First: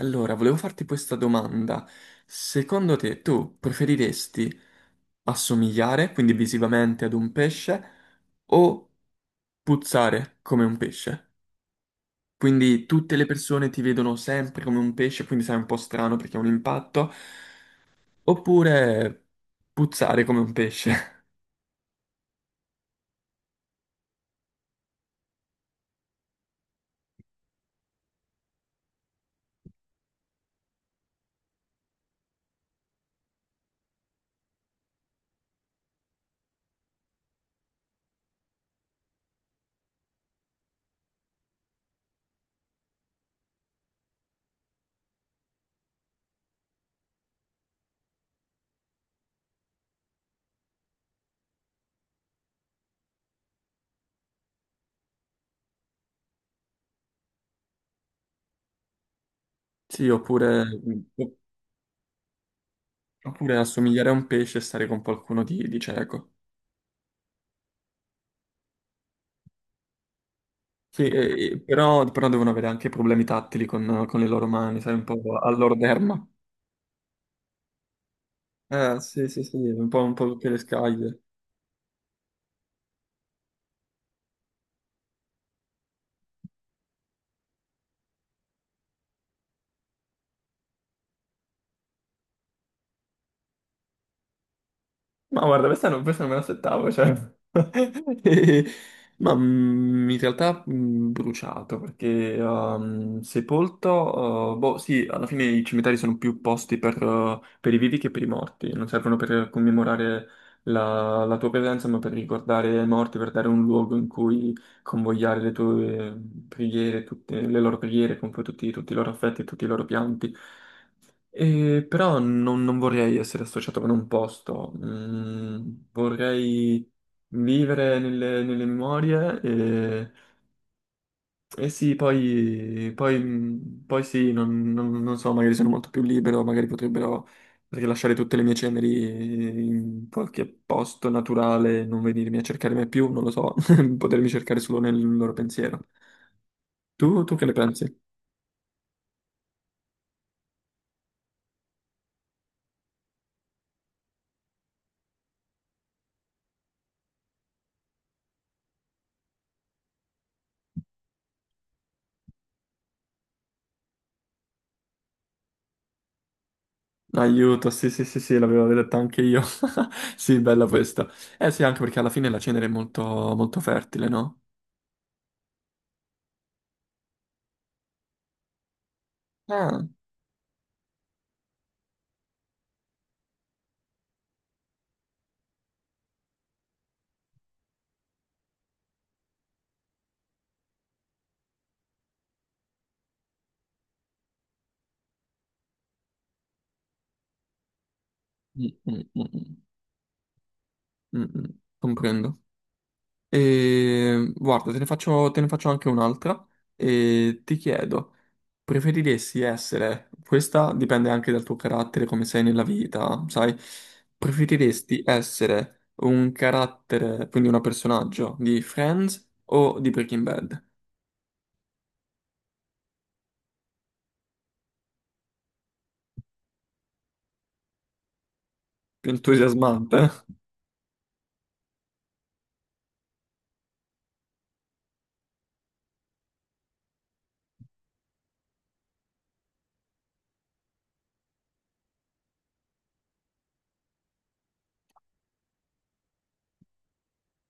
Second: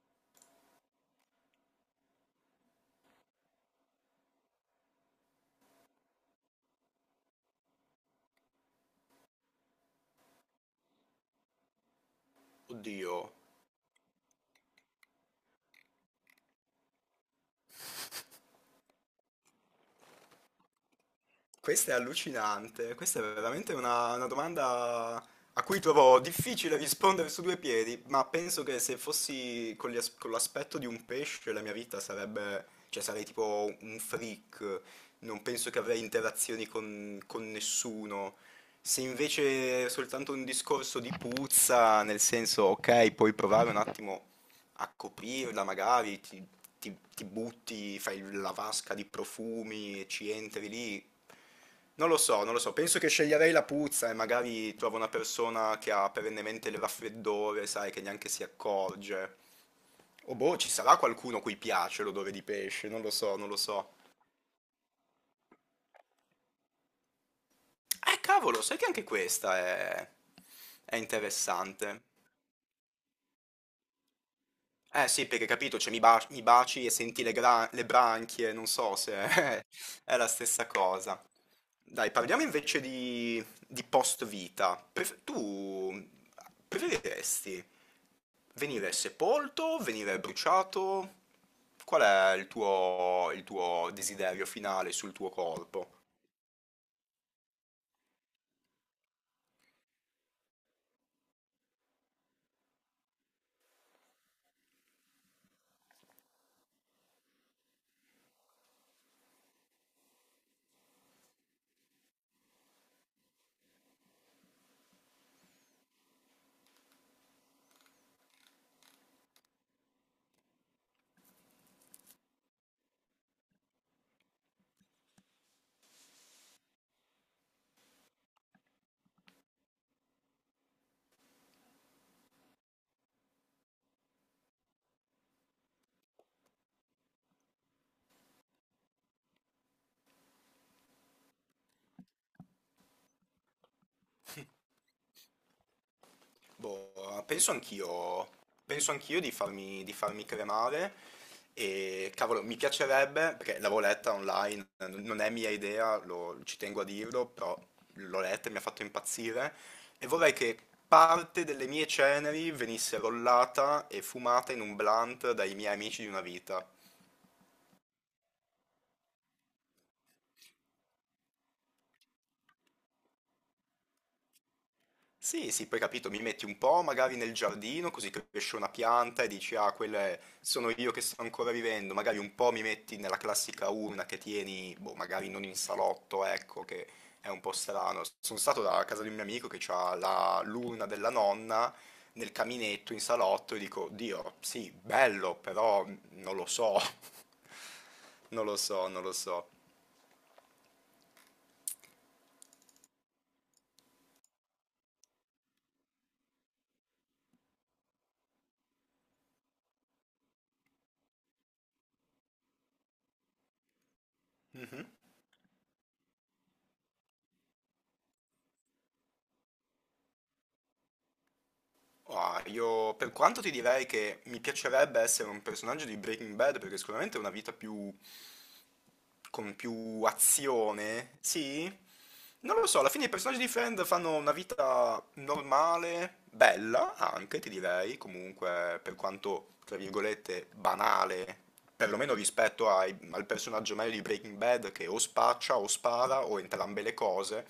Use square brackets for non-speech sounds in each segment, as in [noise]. Allora, volevo farti questa domanda. Secondo te, tu preferiresti assomigliare, quindi visivamente, ad un pesce o puzzare come un pesce? Mm. Quindi tutte le Oddio, persone ti vedono sempre come un pesce, quindi sei un po' strano perché è un impatto, oppure puzzare come un pesce? [laughs] questa è allucinante, questa è veramente una domanda a cui trovo difficile rispondere su due piedi, ma penso che se fossi con l'aspetto di un pesce la mia vita sarebbe, cioè sarei tipo un freak, non penso che avrei interazioni con nessuno. Se invece è soltanto un discorso di puzza, nel senso, ok, puoi provare un attimo a coprirla magari, ti butti, fai la vasca di profumi e ci entri lì. Non lo so, non lo so, penso che sceglierei la puzza e magari trovo una persona che ha perennemente il raffreddore, sai, che neanche si accorge. Sì, O boh, oppure, ci sarà qualcuno a cui piace l'odore di pesce, non lo so, non oppure lo so. assomigliare a un pesce e stare con qualcuno di cieco. Cavolo, sai che anche è Sì, interessante. però, però devono avere anche problemi tattili con le loro mani, sai, un Eh po' sì, perché capito, all'orderma. mi baci e senti le branchie, non so se Sì, sì, sì, [laughs] un è po' la tutte le stessa scaglie. cosa. Dai, parliamo invece di post-vita. Tu preferiresti venire sepolto, venire bruciato? Qual è il tuo desiderio finale sul tuo Ma guarda, corpo? Questa non me l'aspettavo, cioè... [laughs] E- Ma in realtà bruciato, perché sepolto... boh, sì, alla fine i cimiteri sono più posti per i vivi che per i morti. Non servono per commemorare la tua presenza, ma per ricordare i morti, per dare un luogo in cui convogliare le tue preghiere, tutte le loro preghiere, con poi tutti i loro affetti, tutti i loro pianti. Però non vorrei essere associato con un posto. Mm, vorrei vivere nelle memorie e sì, poi, poi sì, non so, magari sono molto più libero, magari potrebbero rilasciare tutte le mie ceneri in qualche posto naturale, non venirmi a cercare mai più, non lo so, [laughs] potermi cercare solo [laughs] nel loro pensiero. Boh, Tu che ne pensi? Penso anch'io di di farmi cremare e cavolo, mi piacerebbe, perché l'avevo letta online, non è mia idea, ci tengo a dirlo, però l'ho letta e mi ha fatto impazzire e vorrei che parte delle mie ceneri venisse rollata e fumata in un blunt dai miei amici di una vita. Aiuto, sì, sì, sì, sì, l'avevo detto anche io. [laughs] Sì, bella questa. Eh sì, anche perché alla fine la cenere è molto fertile, no? Sì, sì, poi capito, mi metti un po' magari nel giardino, così cresce una pianta e dici, ah, Ah, sono io che sto ancora vivendo. Magari un po' mi metti nella classica urna che tieni, boh, magari non in salotto, ecco, che è un po' strano. Sono stato da casa di un mio amico che ha l'urna della nonna nel caminetto in salotto e dico, Dio, sì, bello, però non lo so, [laughs] non lo mm, so, non mm, lo so. mm, mm, mm, mm, comprendo. E, guarda, te ne faccio anche un'altra e ti chiedo, preferiresti essere, questa dipende anche dal tuo carattere, come sei nella vita, sai? Mhm. Preferiresti essere un carattere, quindi un personaggio di Friends o di Breaking Bad? Ah, io per quanto ti direi che mi piacerebbe essere un personaggio di Breaking Bad perché sicuramente è una vita più Più con più entusiasmante. azione, sì? Non lo so, alla fine i personaggi di Friend fanno una vita normale, bella anche, ti direi, comunque per quanto, tra virgolette, banale, perlomeno rispetto al personaggio medio di Breaking Bad che o spaccia o spara o entrambe le cose.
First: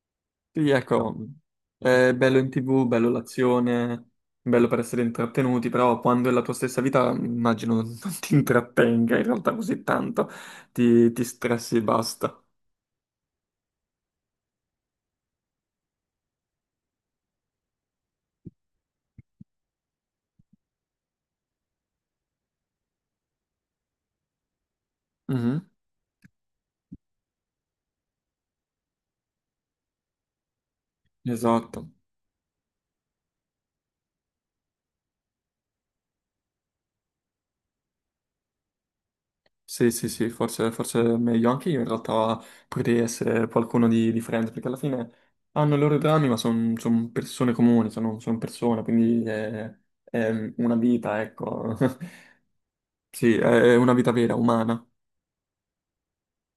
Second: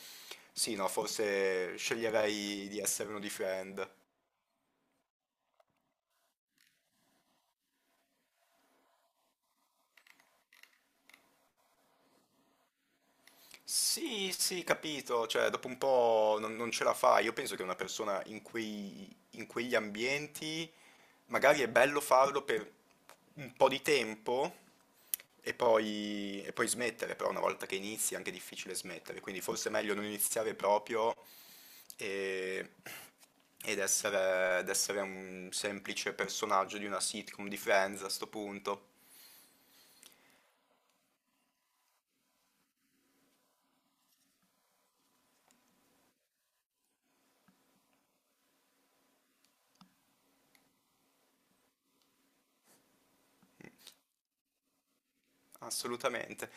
Sì, Sì, no, ecco, forse è bello in sceglierei di TV, essere bello uno di Friend. l'azione, bello per essere intrattenuti, però quando è la tua stessa vita, immagino [laughs] non ti intrattenga in realtà così tanto, ti stressi e basta. Sì, sì, capito, cioè dopo un po' non ce la fa. Io penso che una persona in in quegli ambienti magari è bello farlo per un po' di tempo Mhm. E poi smettere, però una volta che inizi è anche difficile smettere, quindi forse è meglio non iniziare proprio Esatto, e- ed essere un semplice personaggio di una sitcom di Friends a sto punto. sì, sì, sì, forse, forse è meglio anche io in realtà potrei essere qualcuno di Friends, perché alla fine hanno i loro drammi, ma sono persone comuni, sono persone, quindi è una vita, ecco, [laughs] sì, è una vita vera, umana. Assolutamente.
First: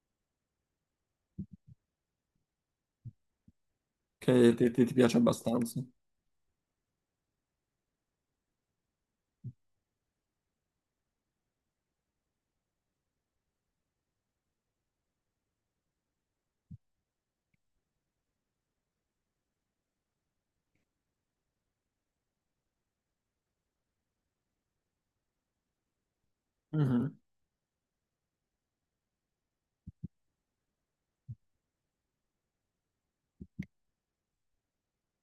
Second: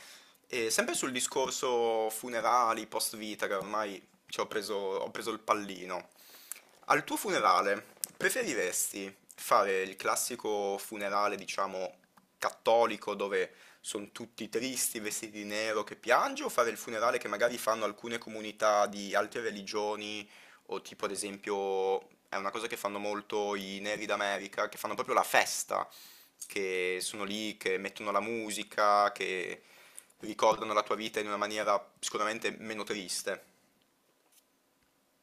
E sempre sul discorso funerali, post vita, che ormai ci Che ti, ti ho piace preso il abbastanza. pallino. Al tuo funerale, preferiresti fare il classico funerale, diciamo, cattolico, dove sono tutti tristi, vestiti di nero, che piange, o fare il funerale che magari fanno alcune comunità di altre religioni, o tipo, ad esempio, è una cosa che fanno molto i neri d'America, che fanno proprio la festa che Mhm. sono lì, che mettono la musica, che ricordano la tua vita in una maniera sicuramente meno triste.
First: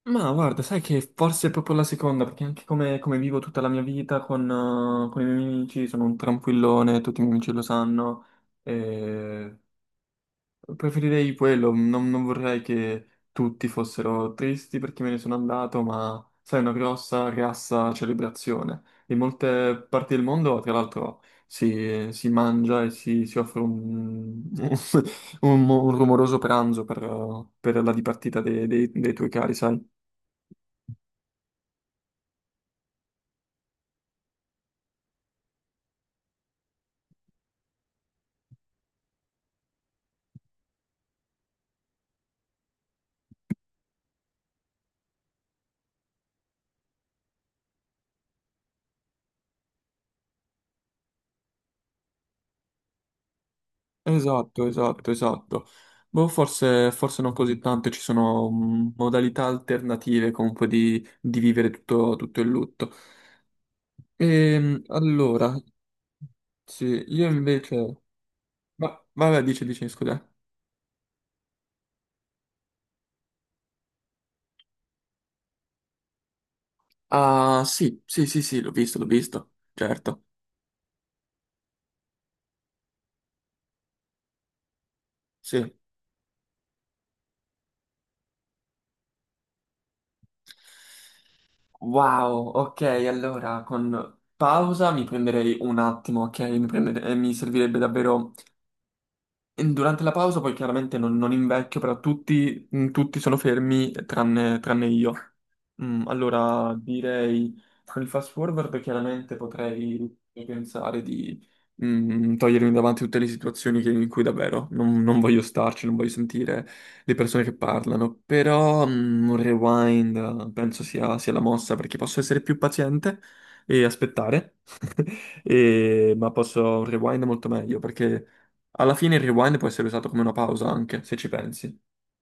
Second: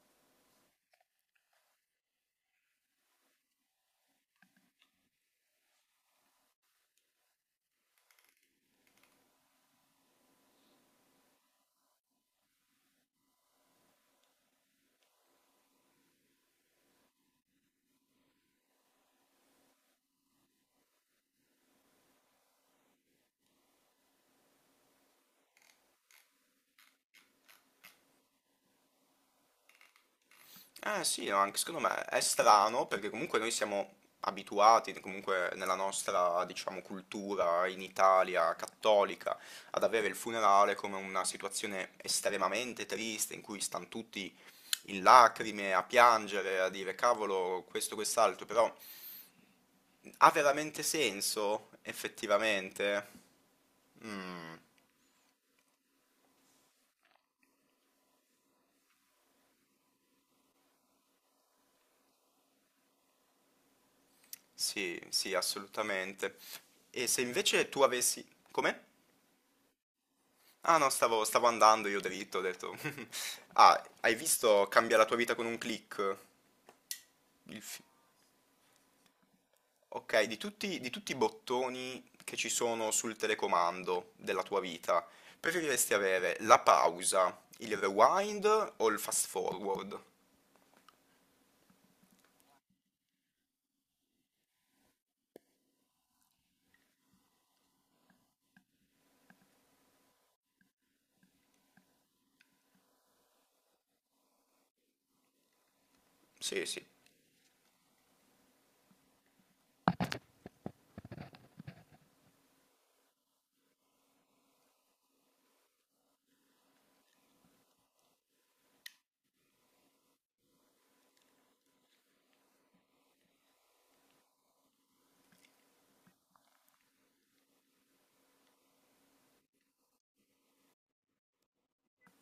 Ma guarda, sai che forse è proprio la seconda, perché anche come, come vivo tutta la mia vita con i miei amici, sono un tranquillone, tutti i miei amici lo sanno. Preferirei quello, non vorrei che tutti fossero tristi perché me ne sono andato, ma sai, una grossa, grassa celebrazione. In molte parti del mondo, tra l'altro, si mangia e si offre un, [laughs] un rumoroso pranzo per la dipartita dei tuoi cari, sai? Eh sì, no, anche secondo me è strano perché comunque noi siamo abituati, comunque nella nostra, diciamo, cultura in Italia cattolica, ad avere il funerale come una situazione estremamente triste in cui stanno tutti in lacrime, a piangere, a dire cavolo, questo, quest'altro, però ha veramente senso effettivamente? Mm. Esatto, esatto, esatto. Boh, forse, forse non così tanto, ci sono modalità alternative comunque di vivere tutto il lutto. Sì, sì, Allora, assolutamente. sì, E se io invece tu invece... avessi... Come? Ma, vabbè, dice, dice, scusa. Ah no, stavo andando io dritto, ho detto... [laughs] Ah, hai visto Cambia la tua vita con un click? Il Ah, fi- sì, sì, sì, sì, l'ho visto, Ok, certo. Di tutti i bottoni che ci sono sul telecomando della tua vita, Sì. preferiresti avere la pausa, il rewind o il fast forward? Wow, ok, allora con pausa mi prenderei un attimo, ok? Mi servirebbe davvero... Durante la pausa poi chiaramente non invecchio, però tutti, tutti sono fermi tranne io. Sì, Allora, sì. direi con il fast forward chiaramente potrei pensare di togliermi davanti tutte le situazioni in cui davvero non voglio starci, non voglio sentire le persone che parlano, però un rewind penso sia la mossa perché posso essere più paziente e aspettare, [laughs] ma posso un rewind è molto meglio perché alla fine il rewind può essere usato come una pausa anche, se ci pensi.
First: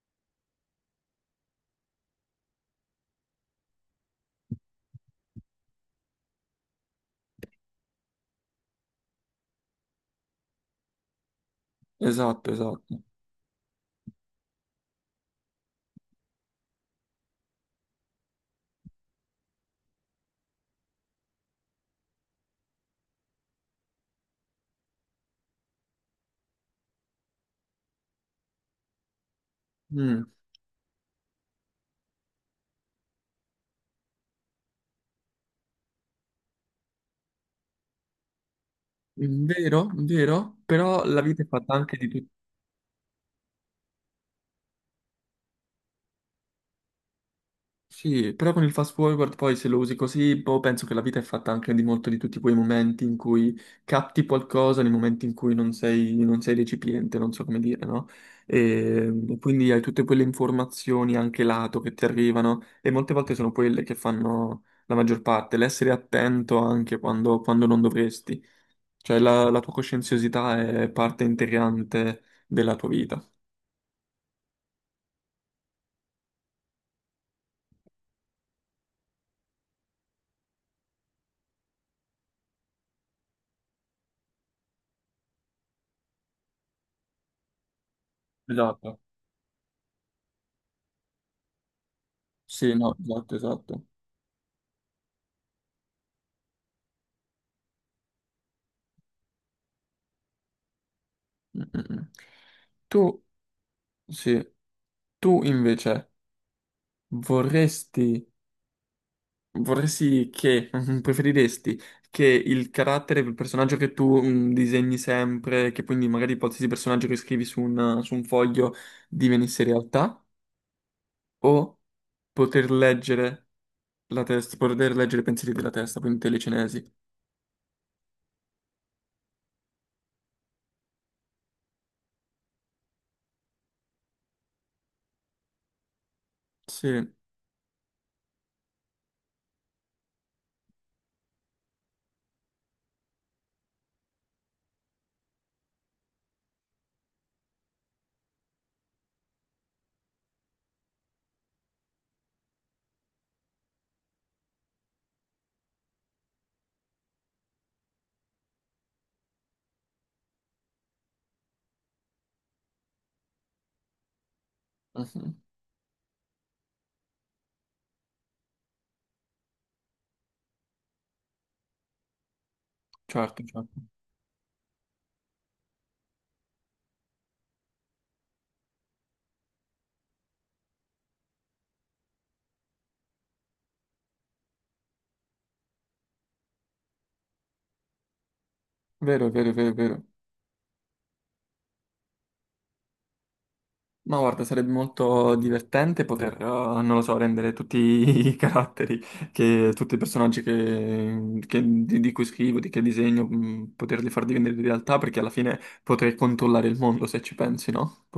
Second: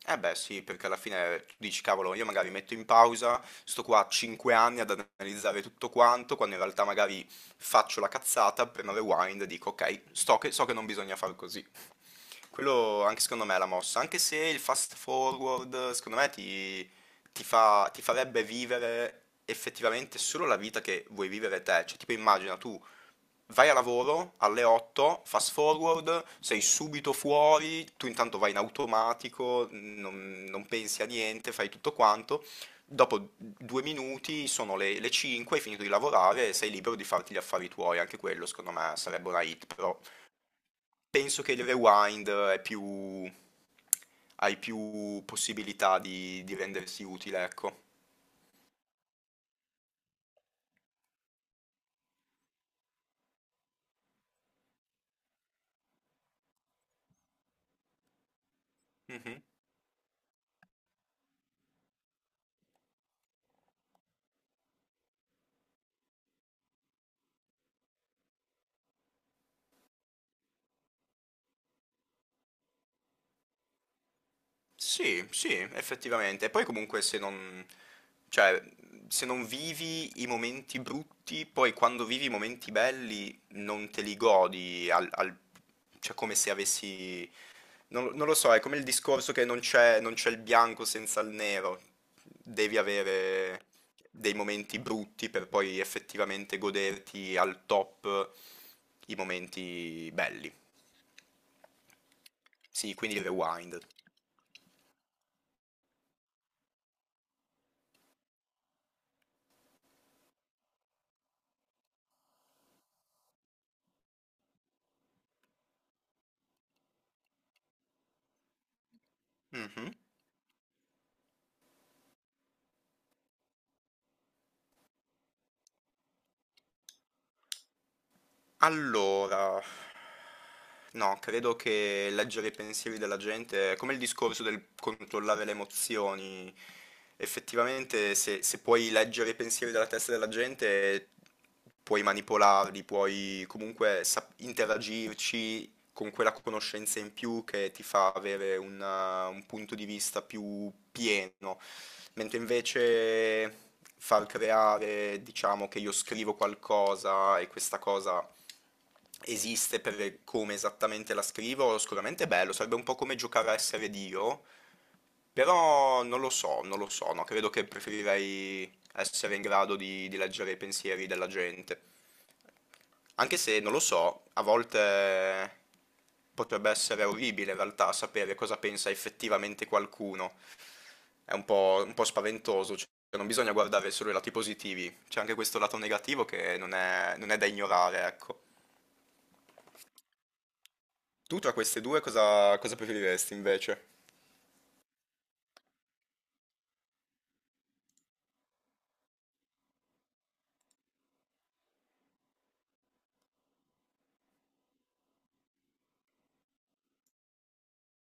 Eh beh, sì, perché alla fine tu dici, cavolo, io magari metto in pausa, sto qua 5 anni ad analizzare tutto quanto, quando in realtà magari faccio la cazzata, premo rewind e dico, ok, so che non bisogna far così. Esatto, esatto. Quello anche secondo me è la mossa, anche se il fast forward secondo me ti farebbe vivere effettivamente solo la vita che vuoi vivere te. Cioè, tipo immagina tu vai a lavoro alle 8, fast forward, sei subito fuori, tu intanto vai in automatico, Mm. Non pensi a niente, fai tutto quanto. Dopo due minuti sono le 5, hai finito di lavorare e sei libero di farti gli affari tuoi. Anche quello, secondo me, sarebbe una hit, Vero, però vero, però la vita penso è che il fatta anche di tutti. rewind è più hai più possibilità di rendersi utile, ecco. Sì, però con il fast forward poi se lo usi così, boh, penso che la vita è fatta anche di molto di tutti quei momenti in cui capti qualcosa, nei momenti in cui non sei recipiente, non so come dire, no? E Mhm. quindi hai tutte quelle informazioni anche lato che ti arrivano e molte volte sono quelle che fanno la maggior parte, l'essere attento anche quando non dovresti. Cioè la tua coscienziosità è parte integrante della tua vita. Sì, sì, effettivamente. E poi comunque cioè, se non vivi i momenti brutti, poi quando vivi i momenti belli non te li godi, cioè come se avessi... Non, non lo so, è come il Esatto. discorso che non c'è il bianco senza il nero. Sì, Devi no, esatto, avere esatto. dei momenti brutti per poi effettivamente goderti al top i momenti belli. Mm, mm, mm. Sì, quindi Tu, il rewind. sì, tu invece vorresti, vorresti che, [laughs] preferiresti che il carattere, il personaggio che tu disegni sempre, che quindi magari qualsiasi personaggio che scrivi su un foglio divenisse Mhm. realtà, o poter leggere la testa, poter leggere i pensieri della testa, quindi telecinesi? Allora, no, credo che leggere i pensieri della gente è come il discorso del controllare le emozioni. Sì. Effettivamente, se puoi leggere i pensieri della testa della gente, puoi manipolarli, puoi comunque interagirci, con quella conoscenza in più che ti fa avere un punto di vista più pieno, mentre invece far creare, diciamo che io scrivo qualcosa e questa cosa esiste per come esattamente la scrivo, sicuramente è bello, sarebbe un po' come giocare a essere Dio, Mhm. però non lo so, non lo so, no, credo che preferirei essere in grado di leggere i pensieri della gente. Anche Certo, se, non lo certo. so, a volte potrebbe essere orribile in realtà sapere cosa pensa effettivamente qualcuno. È un po' spaventoso, cioè non bisogna guardare solo i lati positivi, c'è anche questo lato negativo che non è da ignorare, ecco. Vero, vero, vero, vero. Tu tra queste due cosa, cosa preferiresti invece? Ma guarda, sarebbe molto divertente poter, non lo so, rendere tutti [laughs] i caratteri, che, tutti i personaggi di cui scrivo, di che disegno, poterli far diventare realtà, perché alla fine potrei controllare il mondo, se ci pensi, no? [laughs]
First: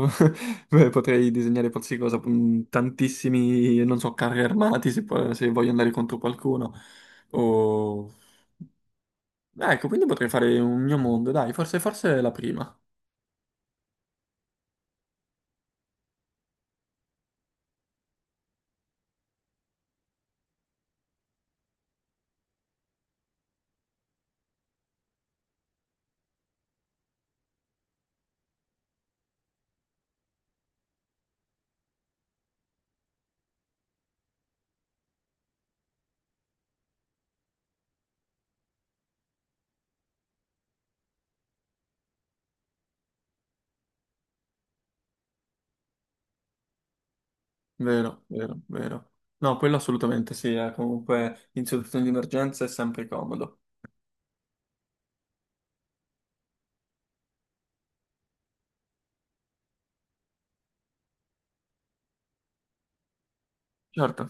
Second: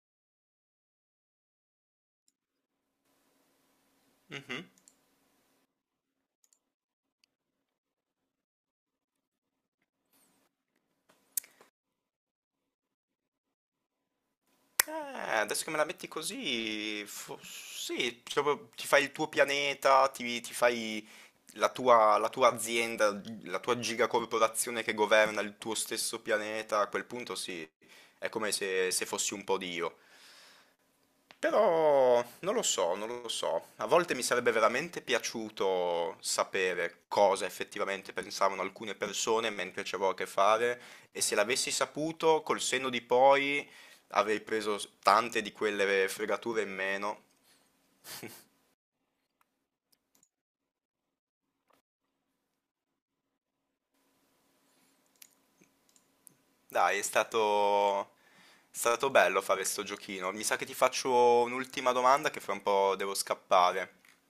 Beh, potrei disegnare qualsiasi cosa, tantissimi, non so, carri Mhm. armati, se, se voglio andare contro qualcuno. O... Ecco, quindi potrei fare un mio mondo, dai, forse, forse è la prima. Eh, adesso che me la metti così, sì, proprio ti fai il tuo pianeta, ti fai la tua azienda, la tua gigacorporazione che governa il tuo stesso pianeta, a quel punto sì, è come se fossi un po' Dio. Però non lo so, non lo so. A volte mi sarebbe veramente piaciuto sapere cosa effettivamente pensavano alcune persone mentre ci avevo a che fare e se l'avessi saputo, col senno di poi avrei preso tante di quelle fregature in meno. Vero, vero, [laughs] vero. No, quello assolutamente sì, comunque in situazioni di emergenza è sempre comodo. Dai, è stato bello fare sto giochino. Mi sa che ti faccio un'ultima domanda che fra un po' devo scappare. Certo.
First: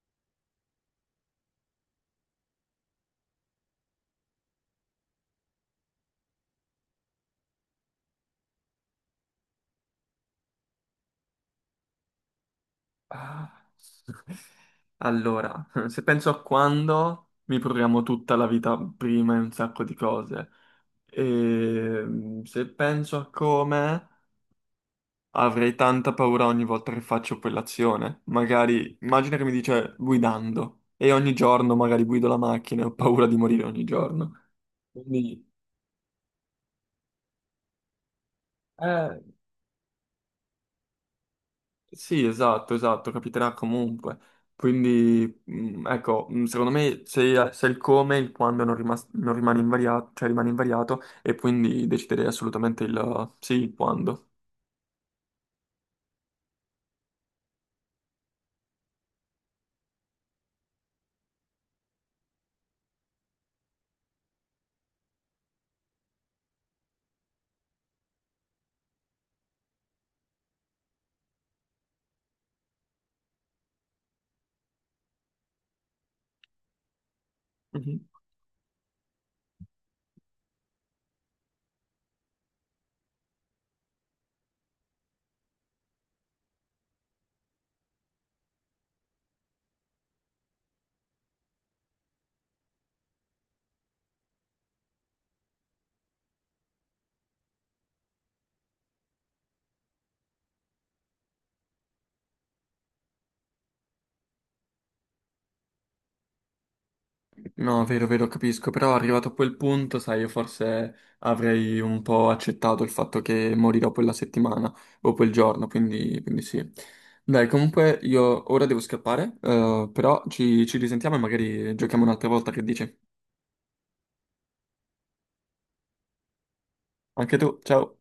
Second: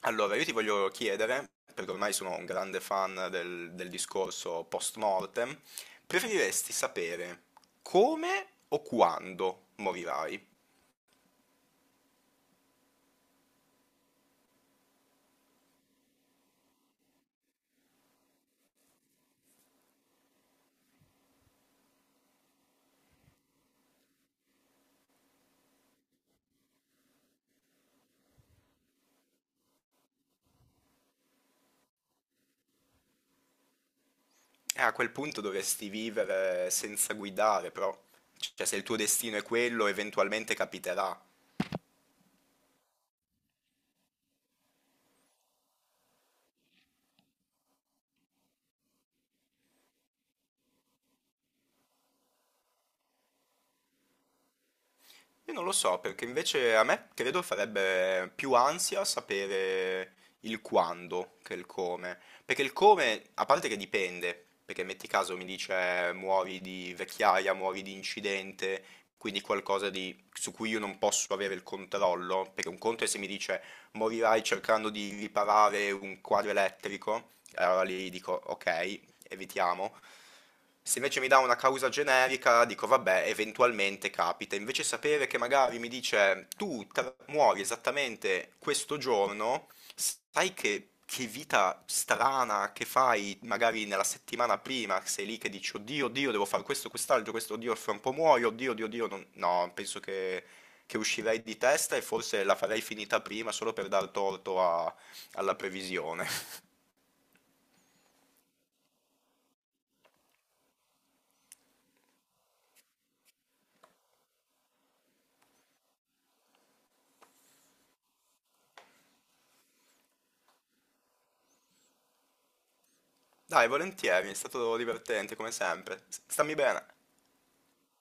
Allora, io ti voglio chiedere, perché ormai sono un grande fan del discorso post mortem, preferiresti sapere come o quando morirai? Ah. [laughs] Allora, se penso a quando mi programmo tutta la vita prima in un sacco di cose, e se penso a come avrei tanta paura ogni volta che faccio quell'azione. Magari, immagina che mi dice guidando, e ogni giorno magari guido la macchina e ho paura di morire ogni giorno. E a quel punto Quindi... dovresti vivere senza guidare, però, cioè se il tuo Eh, destino è quello, eventualmente capiterà. sì, esatto, esatto, capiterà comunque. Quindi, ecco, secondo me se, se il come, il quando non rimane invariato, cioè rimane invariato, e quindi deciderei assolutamente il sì, il quando. Io non lo so, perché invece a me credo farebbe più ansia sapere il quando che il come. Perché il come, a parte che dipende, perché metti caso mi dice muori di vecchiaia, muori di incidente, quindi qualcosa su cui io non posso avere il controllo, perché un conto è se mi dice morirai cercando di riparare un quadro elettrico, e allora Mhm. lì dico ok, evitiamo. Se invece mi dà una causa generica, dico vabbè, eventualmente capita. Invece sapere che magari mi dice muori esattamente questo giorno, sai che vita strana che fai magari nella settimana prima, sei lì che dici oddio, oddio, devo fare questo, quest'altro, questo, oddio, fra un po' muoio, oddio, oddio, oddio, no, penso che uscirei di testa e forse la farei finita prima solo per dar torto alla previsione. No, vero, vero, capisco, però arrivato a quel punto, sai, io forse avrei un po' accettato il fatto che morirò quella settimana o quel giorno, quindi, quindi sì. Dai, comunque io ora devo scappare, però ci risentiamo e magari giochiamo un'altra volta, che dici? Dai, volentieri, è stato divertente come sempre. Stammi bene. Anche tu, ciao!